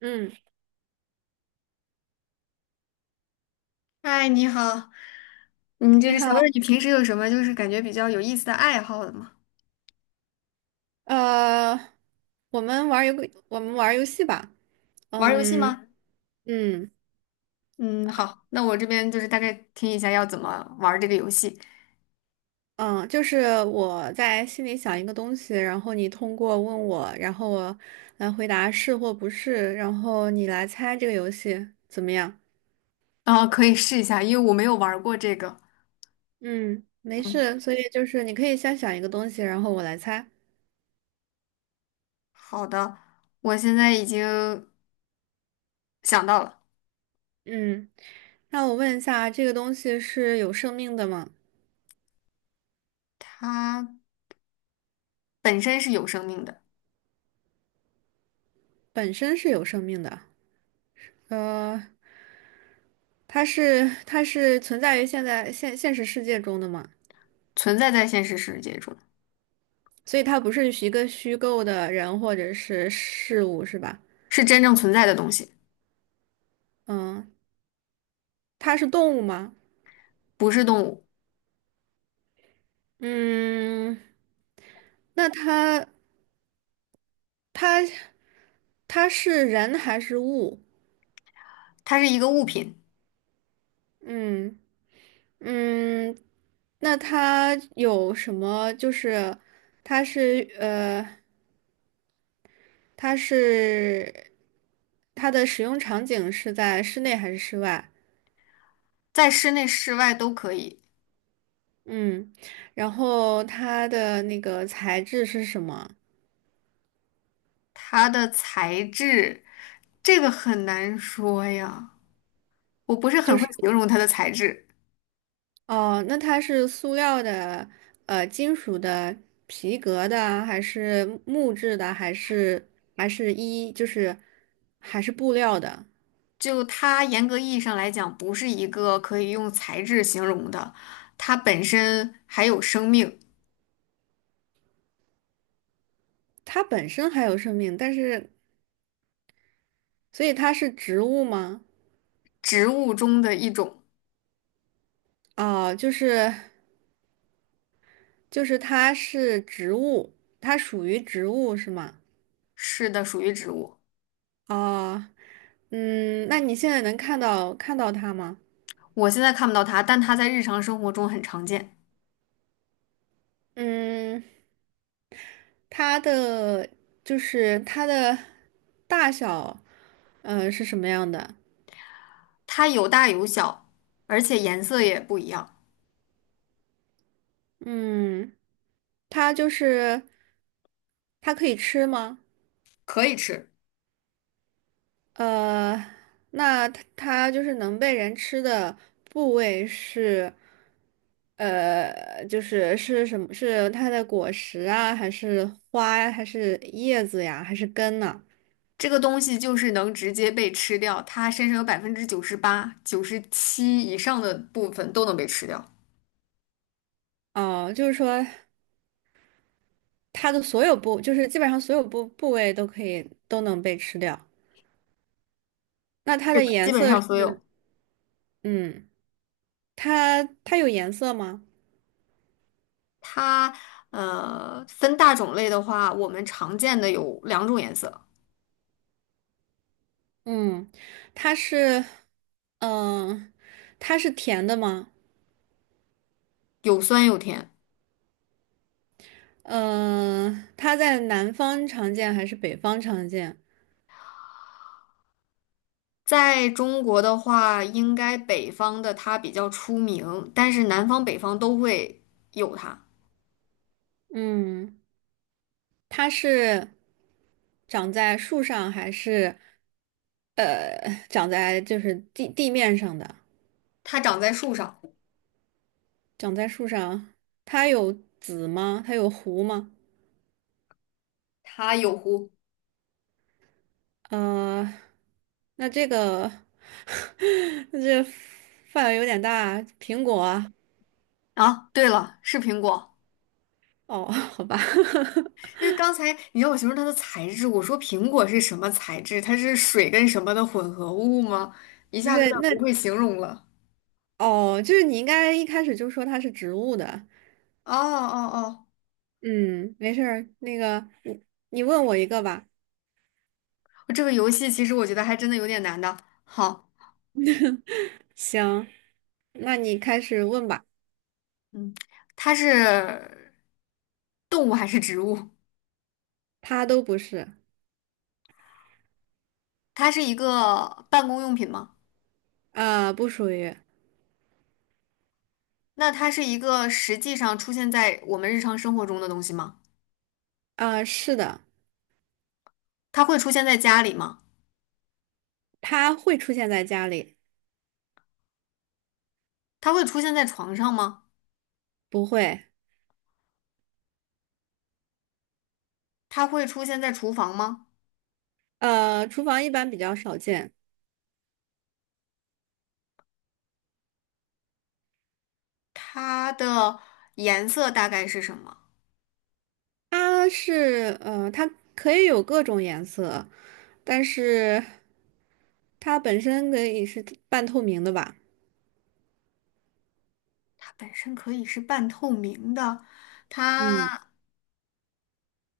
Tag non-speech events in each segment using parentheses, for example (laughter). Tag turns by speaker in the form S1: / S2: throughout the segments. S1: 嗯，
S2: 嗨，你好，就
S1: 你
S2: 是想问
S1: 好，
S2: 问你平时有什么就是感觉比较有意思的爱好的吗？
S1: 呃，我们玩儿游，我们玩儿游戏吧。
S2: 玩儿游戏
S1: 嗯
S2: 吗？
S1: 嗯
S2: 嗯，好，那我这边就是大概听一下要怎么玩儿这个游戏，
S1: 嗯，就是我在心里想一个东西，然后你通过问我，然后我来回答是或不是，然后你来猜这个游戏怎么样？
S2: 然后可以试一下，因为我没有玩儿过这个。
S1: 嗯，没
S2: 嗯，
S1: 事，所以就是你可以先想一个东西，然后我来猜。
S2: 好的，我现在已经想到了，
S1: 嗯，那我问一下，这个东西是有生命的吗？
S2: 它本身是有生命的，
S1: 本身是有生命的。呃。它是存在于现在现现实世界中的嘛，
S2: 存在在现实世界中，
S1: 所以它不是一个虚构的人或者是事物，是吧？
S2: 是真正存在的东西，
S1: 嗯，它是动物吗？
S2: 不是动物，
S1: 嗯，那它它是人还是物？
S2: 它是一个物品，
S1: 嗯嗯，那它有什么？就是它是呃，它是它的使用场景是在室内还是室外？
S2: 在室内、室外都可以。
S1: 嗯，然后它的那个材质是什么？
S2: 它的材质，这个很难说呀，我不是
S1: 就
S2: 很会
S1: 是
S2: 形容它的材质。
S1: 哦，那它是塑料的、金属的、皮革的，还是木质的，还是还是一就是还是布料的？
S2: 就它严格意义上来讲，不是一个可以用材质形容的，它本身还有生命，
S1: 它本身还有生命，但是所以它是植物吗？
S2: 植物中的一种。
S1: 哦，就是它是植物，它属于植物是吗？
S2: 是的，属于植物。
S1: 哦，嗯，那你现在能看到它吗？
S2: 我现在看不到它，但它在日常生活中很常见。
S1: 嗯。它的它的大小，是什么样的？
S2: 它有大有小，而且颜色也不一样，
S1: 嗯，它就是它可以吃吗？
S2: 可以吃。
S1: 呃，那它就是能被人吃的部位是，就是是什么？是它的果实啊，还是花呀，还是叶子呀，还是根呢？
S2: 这个东西就是能直接被吃掉，它身上有98%、97%以上的部分都能被吃掉，
S1: 哦，就是说它的所有部，就是基本上所有部位都都能被吃掉。那它的颜
S2: 基本
S1: 色
S2: 上所
S1: 是，
S2: 有。
S1: 嗯，它有颜色吗？
S2: 它分大种类的话，我们常见的有两种颜色，
S1: 嗯，它是，嗯、它是甜的吗？
S2: 有酸有甜。
S1: 嗯、它在南方常见还是北方常见？
S2: 在中国的话，应该北方的它比较出名，但是南方北方都会有它。
S1: 嗯，它是长在树上还是，长在就是地面上的？
S2: 它长在树上，
S1: 长在树上，它有籽吗？它有核吗？
S2: 它有核
S1: 嗯、呃那这个，(laughs) 那这范围有点大。苹果啊，
S2: 啊。对了，是苹果。
S1: 哦，(laughs) 好吧，(laughs)
S2: 因为刚才你让我形容它的材质，我说苹果是什么材质？它是水跟什么的混合物吗？一
S1: 不
S2: 下子有
S1: 是，
S2: 点
S1: 那
S2: 不会形容了。
S1: 哦，就是你应该一开始就说它是植物的。
S2: 哦哦哦，
S1: 嗯，没事儿。那个，你问我一个吧。
S2: 这个游戏其实我觉得还真的有点难的。好，
S1: (laughs) 行，那你开始问吧。
S2: 嗯，它是动物还是植物？
S1: 它都不是，
S2: 它是一个办公用品吗？
S1: 不属于，
S2: 那它是一个实际上出现在我们日常生活中的东西吗？
S1: 是的，
S2: 它会出现在家里吗？
S1: 它会出现在家里，
S2: 它会出现在床上吗？
S1: 不会，
S2: 它会出现在厨房吗？
S1: 厨房一般比较少见。
S2: 它的颜色大概是什么？
S1: 它可以有各种颜色，但是它本身可以是半透明的吧？
S2: 它本身可以是半透明的。
S1: 嗯，
S2: 它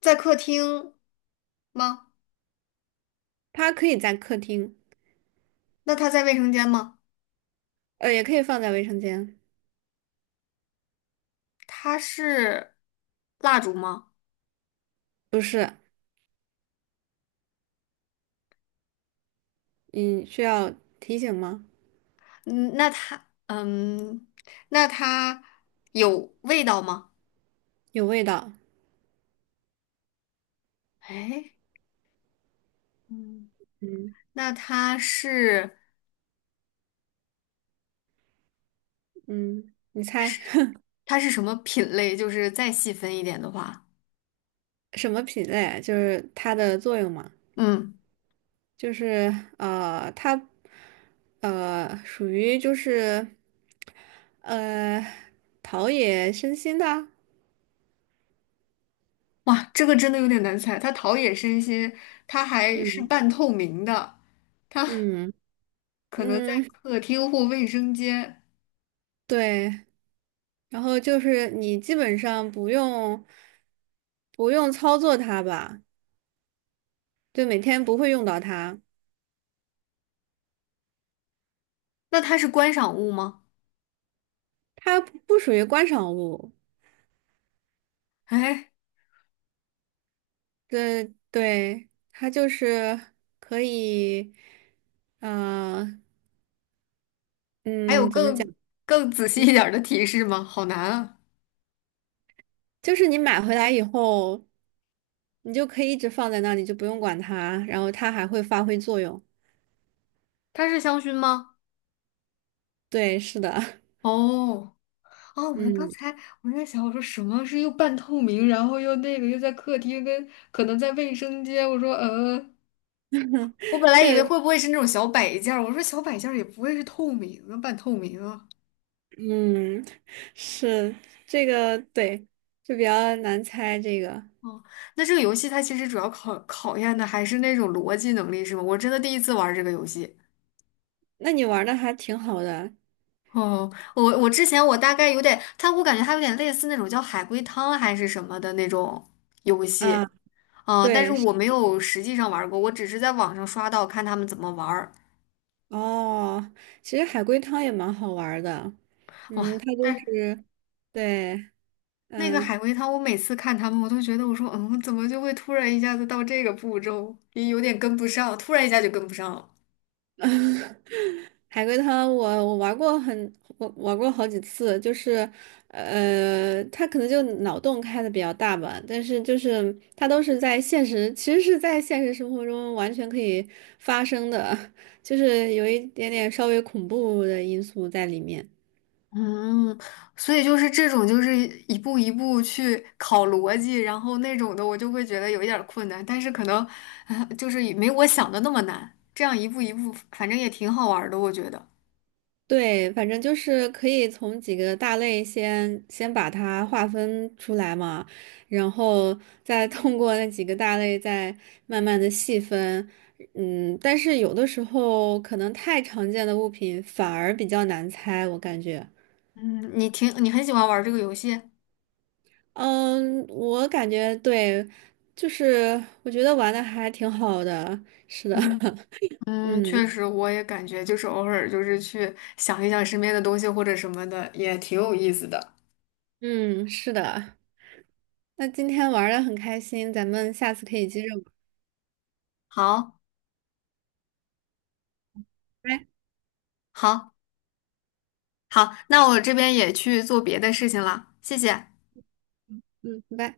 S2: 在客厅吗？
S1: 它可以在客厅，
S2: 那它在卫生间吗？
S1: 也可以放在卫生间。
S2: 它是蜡烛吗？
S1: 不是，你需要提醒吗？
S2: 嗯，那它，嗯，那它有味道吗？
S1: 有味道。
S2: 哎，嗯，
S1: 嗯
S2: 那它是
S1: 嗯，你猜
S2: 是
S1: (laughs)
S2: 它是什么品类？就是再细分一点的话，
S1: 什么品类？就是它的作用嘛？
S2: 嗯，
S1: 就是呃，它属于就是呃陶冶身心的。
S2: 哇，这个真的有点难猜。它陶冶身心，它还是
S1: 嗯
S2: 半透明的，它
S1: 嗯。
S2: 可能在
S1: 嗯，
S2: 客厅或卫生间。
S1: 对，然后就是你基本上不用操作它吧，就每天不会用到它，
S2: 那它是观赏物吗？
S1: 它不属于观赏物，
S2: 哎，
S1: 对对，它就是可以，呃，
S2: 还有
S1: 嗯，怎么
S2: 更
S1: 讲？
S2: 更仔细
S1: 嗯，
S2: 一点儿的提示吗？好难啊！
S1: 就是你买回来以后，你就可以一直放在那里，就不用管它，然后它还会发挥作用。
S2: 它是香薰吗？
S1: 对，是的，
S2: 哦哦，
S1: (laughs)
S2: 我刚
S1: 嗯。
S2: 才我在想，我说什么是又半透明，然后又那个又在客厅跟可能在卫生间，我说我本来以为会不会是那种小摆件儿，我说小摆件儿也不会是透明啊，半透明啊。
S1: 嗯，是这个对，就比较难猜这个。
S2: 哦，那这个游戏它其实主要考验的还是那种逻辑能力，是吗？我真的第一次玩这个游戏。
S1: 那你玩的还挺好的。
S2: 哦，我之前我大概有点，它我感觉它有点类似那种叫海龟汤还是什么的那种游
S1: 啊，
S2: 戏，但是
S1: 对是
S2: 我没有实际上玩过，我只是在网上刷到看他们怎么玩儿。
S1: 哦，其实海龟汤也蛮好玩的。
S2: 哇，
S1: 嗯，它就
S2: 但是
S1: 是对，
S2: 那个海
S1: 嗯。
S2: 龟汤，我每次看他们，我都觉得我说，怎么就会突然一下子到这个步骤，也有点跟不上，突然一下就跟不上了。
S1: (laughs) 海龟汤我玩过好几次，就是他可能就脑洞开的比较大吧，但是就是他都是在现实，其实是在现实生活中完全可以发生的，(laughs) 就是有一点点稍微恐怖的因素在里面。
S2: 嗯，所以就是这种，就是一步一步去考逻辑，然后那种的我就会觉得有一点儿困难，但是可能，就是也没我想的那么难。这样一步一步，反正也挺好玩儿的，我觉得。
S1: 对，反正就是可以从几个大类先把它划分出来嘛，然后再通过那几个大类再慢慢的细分。嗯，但是有的时候可能太常见的物品反而比较难猜，我感觉。
S2: 嗯，你很喜欢玩儿这个游戏。
S1: 嗯，我感觉对，就是我觉得玩的还挺好的。是的，
S2: 嗯
S1: (laughs)
S2: 嗯，
S1: 嗯
S2: 确实，我也感觉就是偶尔就是去想一想身边的东西或者什么的，也挺有意思的。
S1: 嗯，是的。那今天玩的很开心，咱们下次可以接着玩。
S2: 好，
S1: 拜，
S2: 好，好，那我这边也去做别的事情了，谢谢。
S1: 嗯，拜。